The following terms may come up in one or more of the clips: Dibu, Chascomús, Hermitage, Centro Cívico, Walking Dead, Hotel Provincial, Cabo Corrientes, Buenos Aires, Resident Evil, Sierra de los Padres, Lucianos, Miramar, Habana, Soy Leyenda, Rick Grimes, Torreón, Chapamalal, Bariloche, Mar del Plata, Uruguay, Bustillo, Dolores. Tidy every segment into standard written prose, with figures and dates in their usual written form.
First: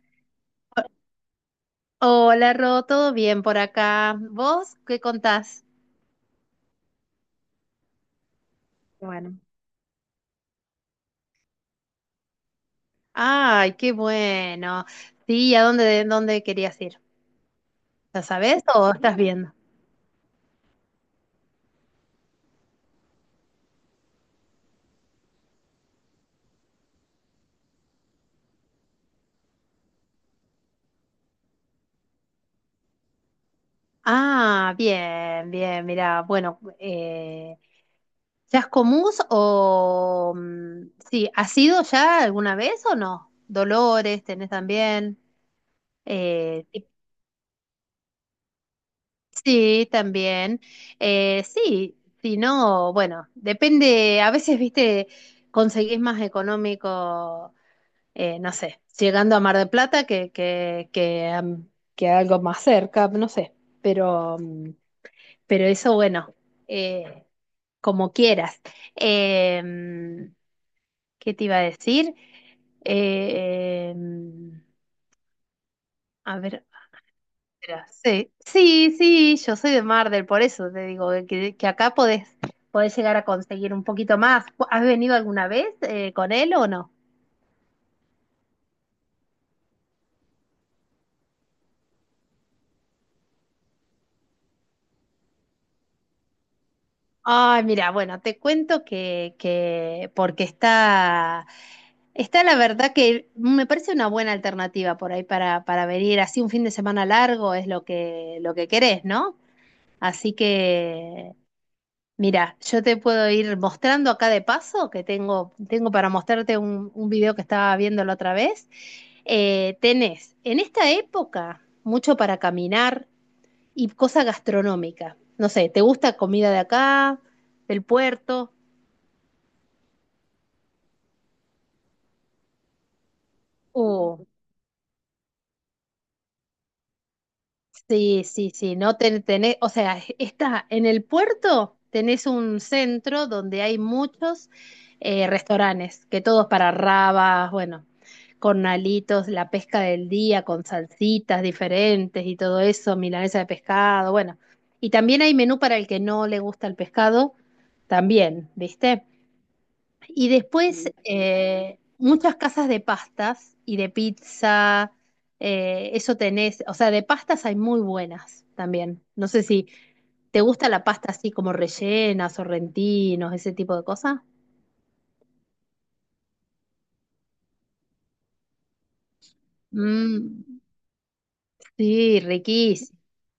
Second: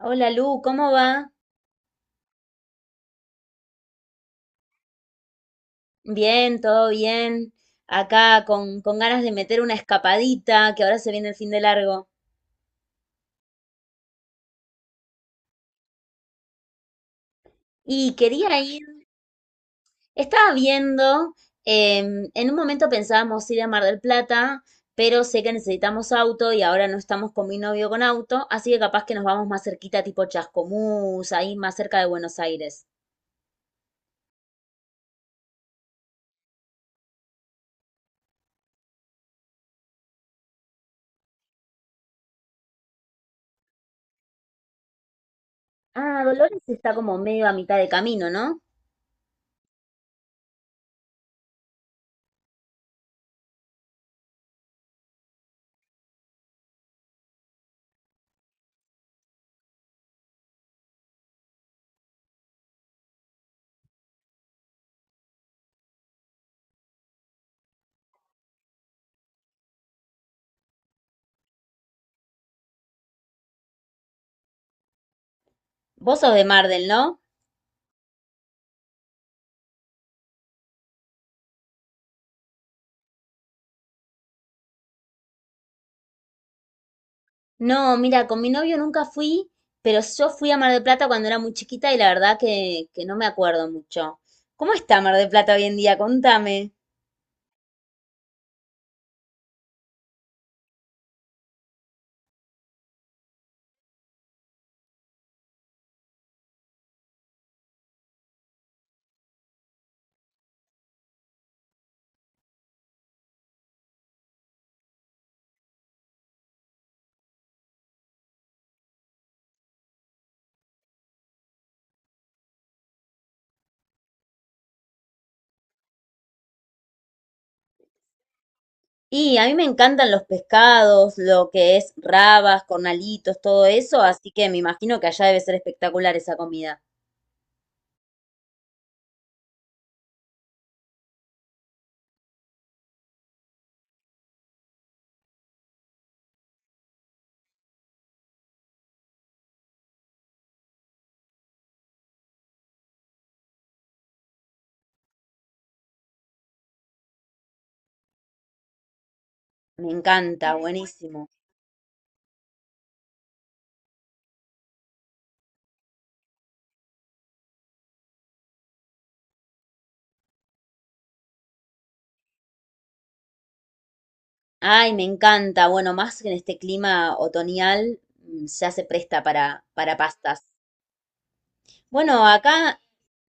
Hola Lu, ¿cómo va? Hola, Ro, ¿todo bien por acá? ¿Vos qué contás? Bien, todo bien. Acá con ganas de Bueno. meter una escapadita, que ahora se viene el fin de largo. Ay, qué bueno. Sí, ¿a dónde querías ir? Y ¿Ya quería sabés ir, o estás viendo? estaba viendo, em, En un momento pensábamos ir a Mar del Plata, pero sé que necesitamos auto y ahora no estamos con mi novio con auto, así que capaz que nos vamos más cerquita, tipo Chascomús, ahí más cerca de Buenos Aires. Ah, bien, bien, mira, bueno, ¿Chascomús o? Sí, ¿has ido ya alguna vez o no? Dolores, tenés también. Ah, Dolores Eh, está como medio a mitad de camino, ¿no? Sí, también. Sí, si no, bueno, depende, a veces, viste, conseguís más económico, no sé, llegando a Mar del Plata que que algo más cerca, no sé, pero, mm, pero eso, bueno, eh, como quieras. Em, ¿Qué te iba a decir? Eh, Em, Vos sos a de ver, Mar del, ¿no? mira, sí, sí, sí, yo soy de Mar del, por eso te digo que acá podés llegar a conseguir un poquito más. ¿Has venido alguna vez con él o no? No, mira, con mi novio nunca fui, pero yo fui a Mar del Plata cuando era muy chiquita y la verdad que no me acuerdo mucho. ¿Cómo está Mar del Plata hoy en día? Contame. Ay, mira, bueno, te cuento que porque está la verdad que me parece una buena alternativa por ahí para venir así un fin de semana largo es lo que querés, ¿no? Así que mira, yo te puedo ir mostrando acá de paso, que tengo para mostrarte un video que estaba viendo la otra vez. Tenés en esta época mucho para caminar y cosa gastronómica. No sé, ¿te gusta comida de acá, del puerto? Y a mí me encantan los pescados, lo que es rabas, cornalitos, todo eso, así que me imagino que allá debe ser espectacular esa comida. Sí, sí, sí, no tenés, o sea, está en el puerto, tenés un centro donde hay muchos restaurantes, que todos para rabas, bueno, cornalitos, la pesca del día con salsitas diferentes y todo eso, milanesa de pescado, bueno. Y también hay menú para el que no le gusta el pescado, también, ¿viste? Me Y encanta, después buenísimo. Muchas casas de pastas y de pizza. Eso tenés, o sea, de pastas hay muy buenas también. No sé si te gusta la pasta así como rellena, sorrentinos, ese tipo de cosas. Ay, me encanta. Bueno, más que en este clima otoñal ya se presta para pastas. Mm, sí. Bueno, acá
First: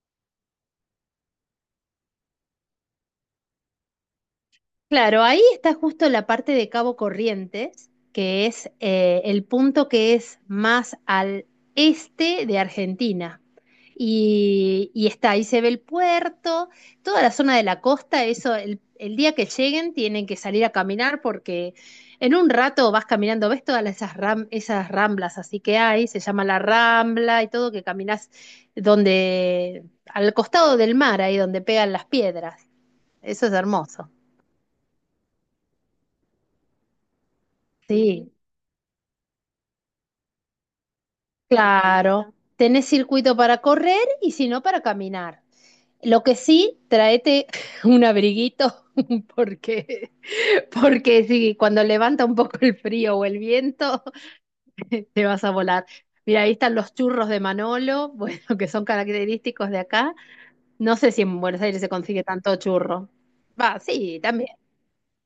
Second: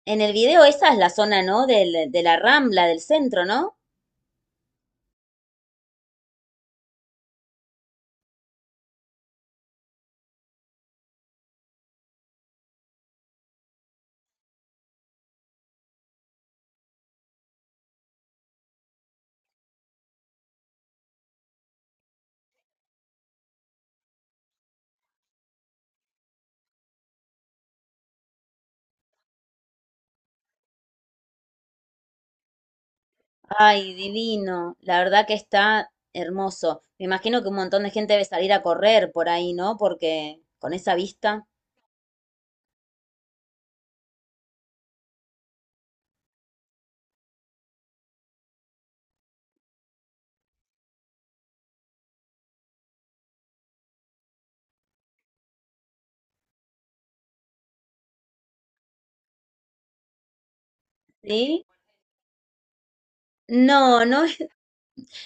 en el video esa es la zona, ¿no? De la Rambla, del centro, ¿no? Claro, ahí está justo la parte de Cabo Corrientes, que es el punto que es más al este de Argentina. Y está, ahí se ve el puerto, toda la zona de la costa, eso, el día que lleguen tienen que salir a caminar porque en un rato vas caminando, ves todas esas, esas ramblas así que hay, se llama la rambla y todo, que caminas donde, al costado del mar, ahí donde pegan las piedras. Eso es Ay, hermoso. divino. La verdad que está hermoso. Me imagino que un montón de gente debe Sí. salir a correr por ahí, ¿no? Porque con esa vista, Claro, tenés circuito para correr y si no para caminar. Lo que sí, tráete un abriguito porque, porque si cuando levanta un poco el frío o el viento, te vas a volar. Mira, ahí están los churros de Manolo, bueno, que son característicos de acá. No sé si en Buenos ¿sí? Aires se consigue tanto churro. Va, No, sí. no. es-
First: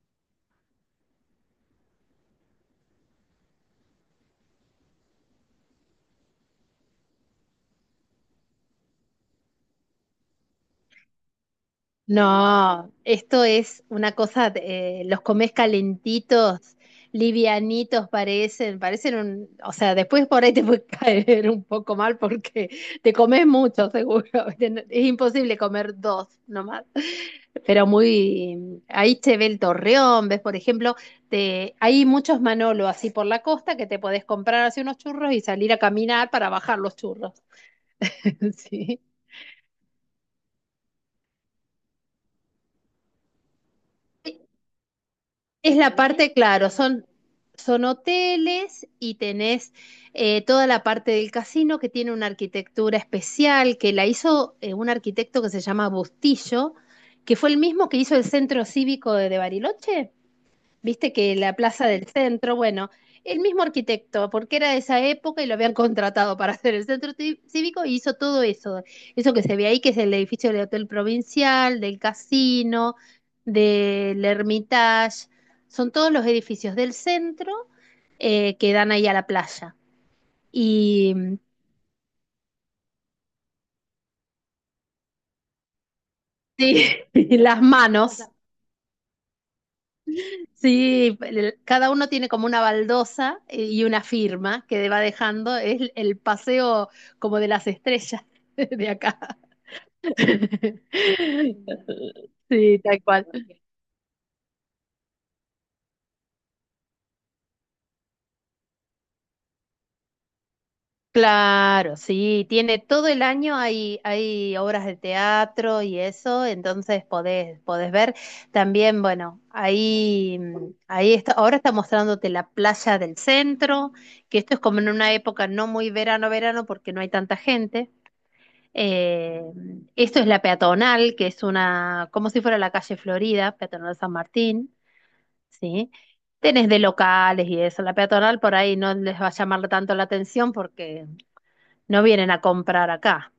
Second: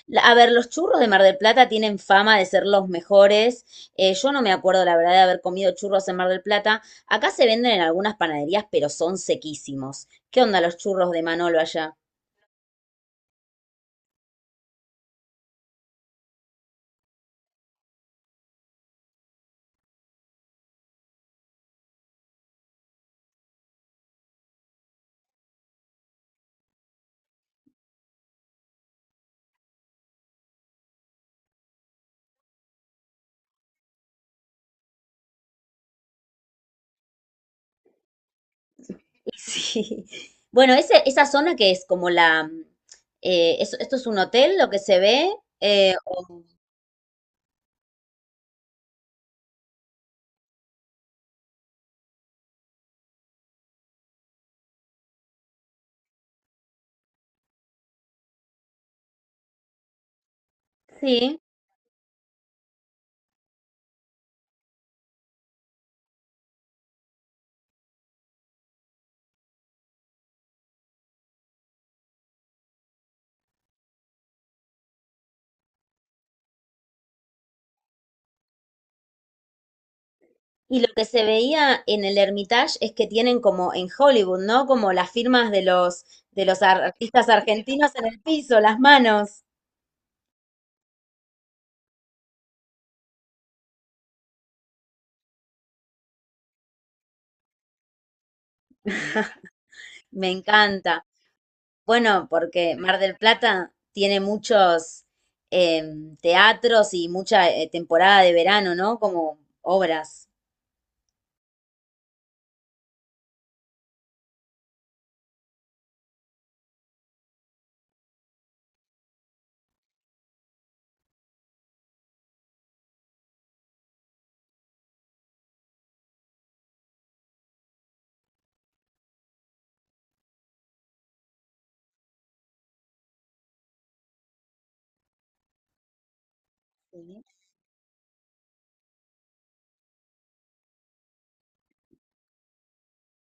la- A ver, los churros de Mar del Plata tienen fama de ser los mejores. Yo no me acuerdo, la verdad, de haber comido churros en Mar del Plata. Acá se venden en algunas panaderías, pero son sequísimos. ¿Qué onda los churros de Manolo allá? No, esto es una cosa, los comes calentitos, livianitos parecen o sea, después por ahí te puede caer un poco mal porque te comes mucho, seguro. Es imposible comer dos nomás. Pero ahí se ve el Torreón, ves, por ejemplo, hay muchos Manolo así por la costa que te podés comprar así unos churros y salir a caminar para bajar los churros. Sí. Sí. Bueno, esa zona que es como la... Esto es un hotel, lo que se ve. Es eh, la parte, o- claro, son hoteles y tenés toda la parte del casino que tiene una arquitectura especial que la hizo un arquitecto que se llama Bustillo, que fue el mismo que hizo el Centro Cívico de Bariloche. Viste que sí. la plaza del centro, bueno, el mismo arquitecto, porque era de esa época y lo habían contratado para hacer el centro cívico y hizo todo eso. Eso que se ve ahí, que es el edificio del Hotel Provincial, del casino, del Hermitage. Son todos los edificios del centro que dan ahí a la playa. Y lo que Y se veía en el Hermitage es que tienen como en Hollywood, ¿no? Como las firmas de los, de los sí, artistas y las argentinos en el manos. piso, las manos. Sí, cada uno tiene como una baldosa y una firma que va dejando. Es el paseo como de las estrellas de acá. Me encanta. Bueno, porque Sí, Mar tal del cual. Plata tiene muchos teatros y mucha temporada de verano, ¿no? Como obras. Claro, sí, tiene todo el año hay obras de teatro y eso, entonces podés ver. También, bueno, ahí está, ahora está mostrándote la playa del centro, que esto es como en una época no muy verano, verano, porque no hay tanta gente. Eh, Esto es la peatonal, que es una, como si fuera la calle Florida, peatonal San Martín, ¿sí? Tenés de Sí. locales y eso. La peatonal por ahí no les va a llamar tanto la atención porque no vienen a comprar acá.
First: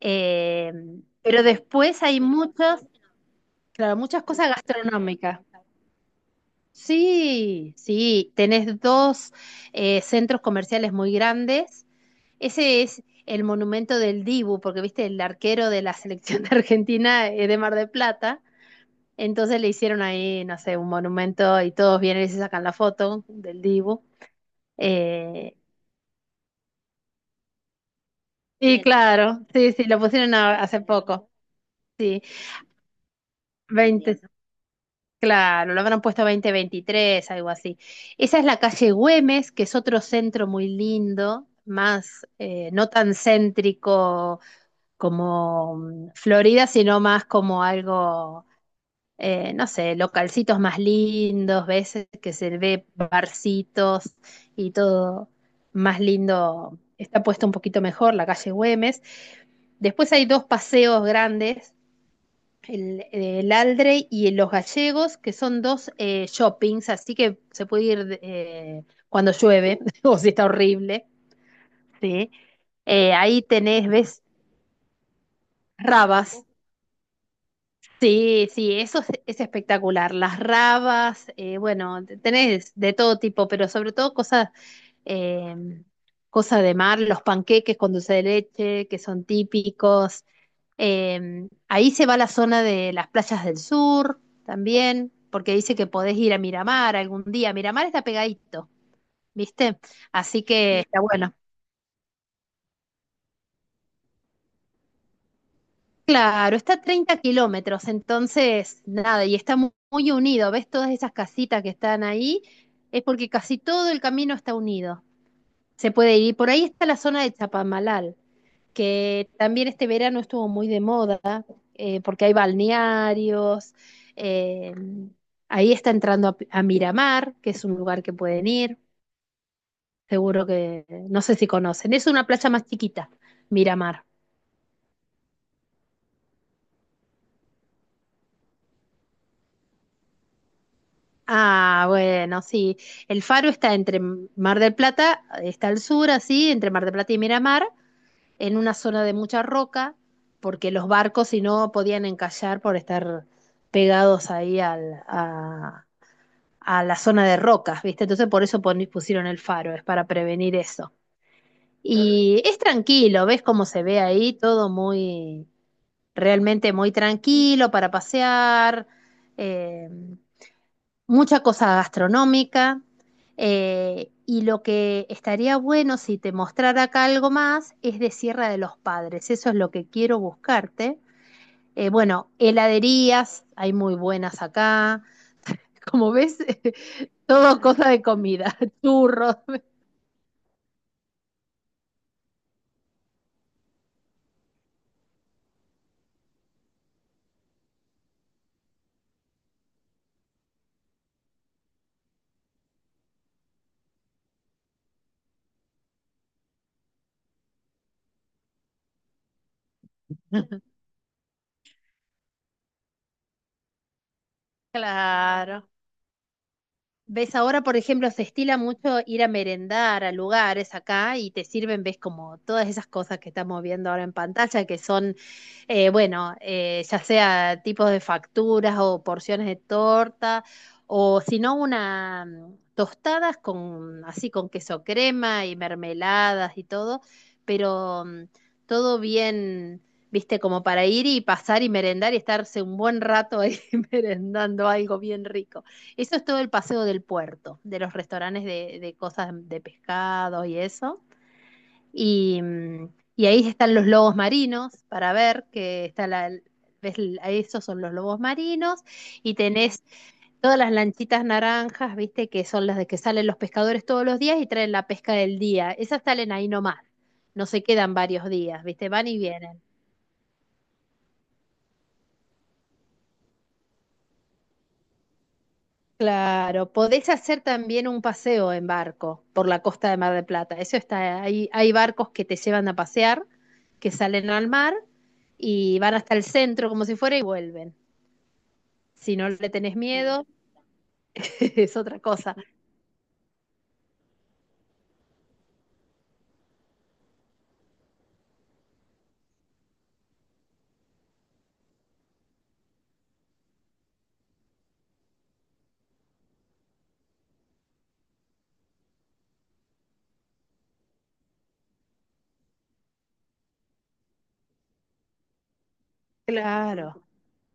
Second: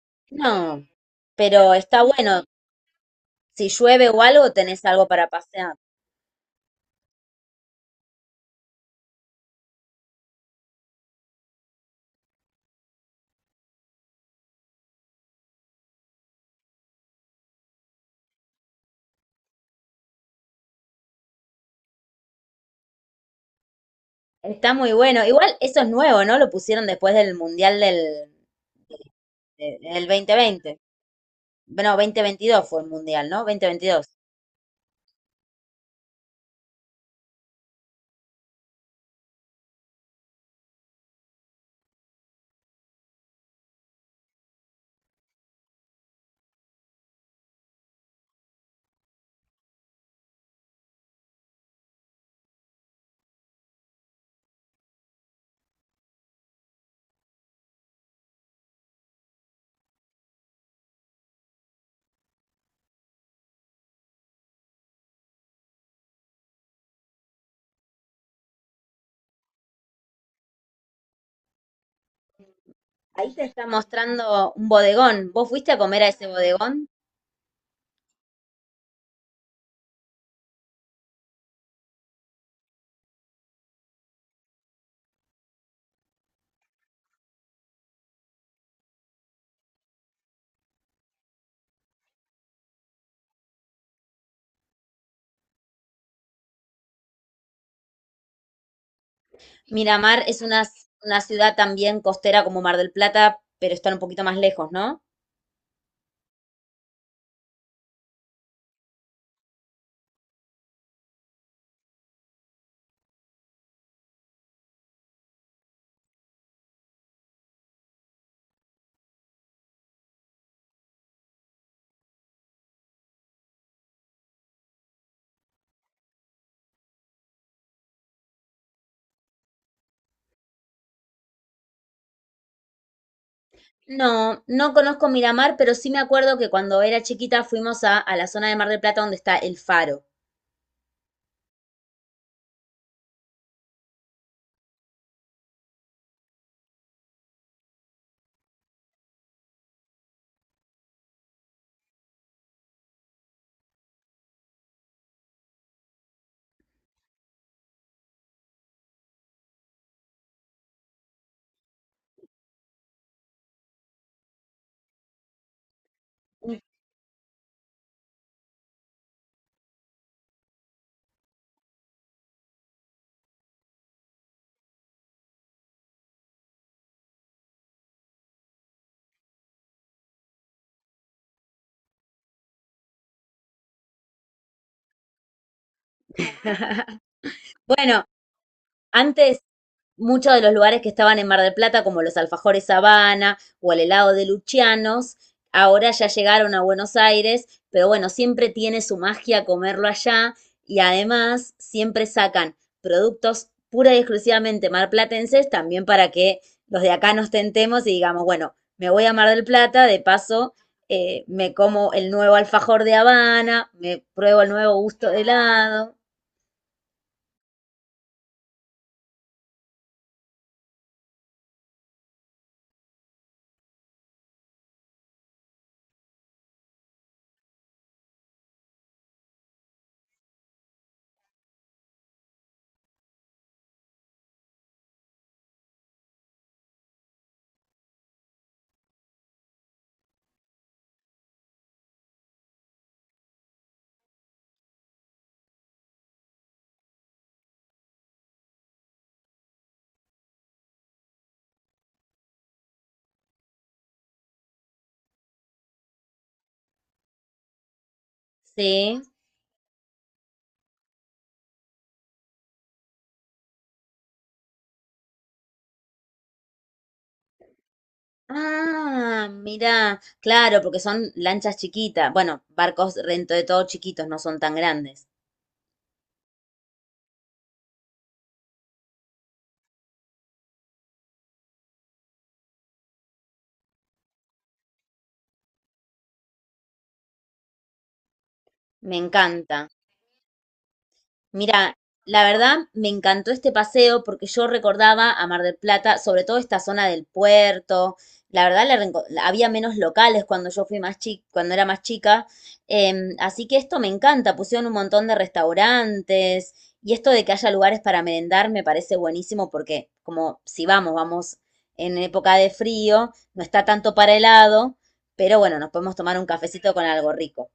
Eh, No, pero pero está después hay bueno. muchas, Si claro, llueve o muchas cosas algo, tenés algo para gastronómicas. pasear. Sí, sí, tenés dos centros comerciales muy grandes. Ese es el monumento del Dibu, porque viste, el arquero de la selección de Argentina es de Mar del Plata. Entonces le hicieron ahí, no sé, un monumento y todos vienen y se sacan la foto del Dibu. Está muy bueno. Igual Eh, eso es nuevo, ¿no? Lo pusieron después del Mundial del, y claro, sí, sí, lo del dos pusieron mil veinte. hace poco. Bueno, dos mil veintidós fue el Mundial, ¿no? 2022. 20, claro, lo habrán puesto 2023, algo así. Esa es la calle Güemes, que es otro centro muy lindo, más no tan céntrico como Florida, sino más como algo no sé, localcitos más lindos, veces que se ve barcitos y todo más lindo, está puesto un poquito mejor, la calle Güemes. Después hay dos paseos grandes, el Aldre y el Los Gallegos, que son dos shoppings, así que se puede ir cuando llueve o si está horrible. ¿Sí? Ahí Ahí te está tenés, ves mostrando un bodegón. ¿Vos fuiste a comer a ese rabas. bodegón? Sí, sí, eso es espectacular. Las rabas, bueno, tenés de todo tipo, pero sobre todo cosas, eh, cosas de mar, los panqueques con dulce de leche, que son típicos. Ahí se va la zona de las playas del sur también, porque dice que podés ir a Miramar algún día. Miramar está pegadito, ¿viste? Miramar es Así que está una bueno. ciudad también costera como Mar del Plata, pero están un poquito más lejos, ¿no? Claro, está a 30 kilómetros, entonces nada, y está muy, unido. ¿Ves todas esas casitas que están ahí? Es porque casi todo el camino está unido. Se puede ir. Por ahí está la zona de Chapamalal, que también este verano estuvo muy de moda, porque hay balnearios. eh, Ahí está entrando a Miramar, que es un lugar que pueden ir. Seguro que, no sé si conocen. Es una playa más chiquita, Miramar. No, no conozco Miramar, pero sí me acuerdo que cuando era chiquita fuimos a la zona de Mar del Plata donde está el faro. Ah, bueno, sí. El faro está entre Mar del Plata, está al sur, así, entre Mar del Plata y Miramar, en una zona de mucha roca, porque los barcos si no podían encallar por estar pegados ahí a la zona de rocas, ¿viste? Entonces por eso pusieron el faro, es para prevenir eso. Y es tranquilo, ves cómo se ve ahí, todo muy, realmente muy tranquilo para pasear. eh, Mucha cosa gastronómica. Y lo que estaría bueno si te mostrara acá algo más es de Sierra de los Padres. Eso es lo que quiero buscarte. Bueno, heladerías, hay muy buenas acá. Como ves, todo cosa de Bueno, comida, churros, antes muchos de los lugares que estaban en Mar del Plata, como los alfajores Habana o el helado de Lucianos, ahora ya llegaron a Buenos Aires, pero bueno, siempre tiene su magia comerlo allá y además siempre sacan productos pura y exclusivamente marplatenses también para que los de acá nos tentemos y digamos, bueno, me voy a Mar del Plata, de paso me como el nuevo alfajor de Habana, me pruebo el nuevo gusto de claro. helado, Ves, ahora, por ejemplo, se estila mucho ir a merendar a lugares acá y te sirven, ves, como todas esas cosas que estamos viendo ahora en pantalla, que son bueno, ya sea tipos de facturas o porciones de torta, o si no, una tostadas con así con queso crema y mermeladas y todo, pero todo bien, viste, como para ir y pasar y merendar y estarse un buen rato ahí merendando algo bien rico. Eso es todo el paseo del puerto, de los restaurantes de cosas de pescado y eso. Y, mm, y ahí están los lobos marinos para ver que está la, ves, ahí esos son los lobos marinos ¿sí? y tenés todas las lanchitas naranjas, viste, que son las de que salen los pescadores todos los días y traen la pesca del día. Esas salen ahí nomás, no se quedan varios días, viste, van y Ah, vienen. mirá, claro, porque son lanchas chiquitas. Bueno, barcos dentro de todo chiquitos, no son tan grandes. Claro, podés hacer también un paseo en barco por la costa de Mar del Plata. Eso está, hay barcos que te llevan a pasear, que salen al mar y van hasta el centro como si fuera y vuelven. Me Si no le encanta. tenés miedo, Mira, es otra la cosa. verdad me encantó este paseo porque yo recordaba a Mar del Plata, sobre todo esta zona del puerto. La verdad había menos locales cuando yo fui más chica, cuando era más chica. Em, así que esto me encanta. Pusieron un montón de restaurantes y esto de que haya lugares para merendar me parece buenísimo porque como si vamos en época de frío, no está tanto para helado, pero bueno, nos podemos tomar un cafecito con Claro. algo rico.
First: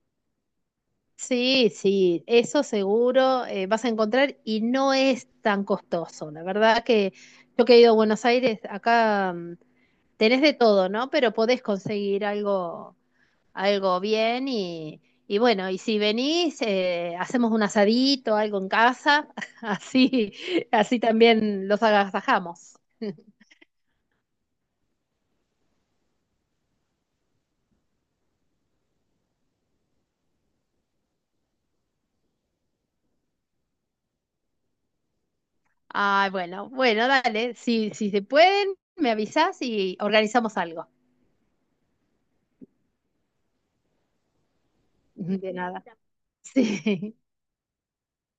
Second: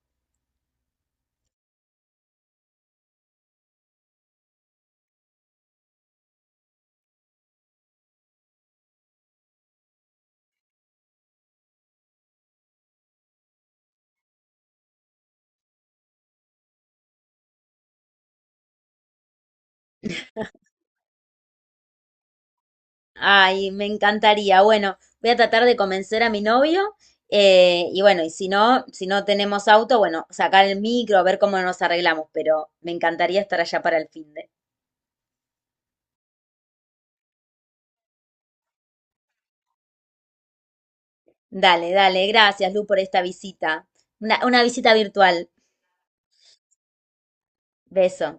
Sí, sí, eso seguro vas a encontrar y no es tan costoso. La verdad que yo que he ido a Buenos Aires, acá tenés de todo, ¿no? Pero podés conseguir algo bien y bueno, y si venís, hacemos un asadito, algo en casa, así, así también los agasajamos. Ay, me encantaría. Bueno, voy a tratar de convencer a mi novio. Y bueno, y si no, si no tenemos auto, bueno, sacar el micro, ver cómo nos arreglamos, pero me encantaría estar allá para el fin de. Ah, bueno, bueno, dale. Si, si se pueden, me avisas y organizamos algo. Dale, dale, gracias, Lu, por esta visita. Una visita virtual. De nada. Sí. Beso.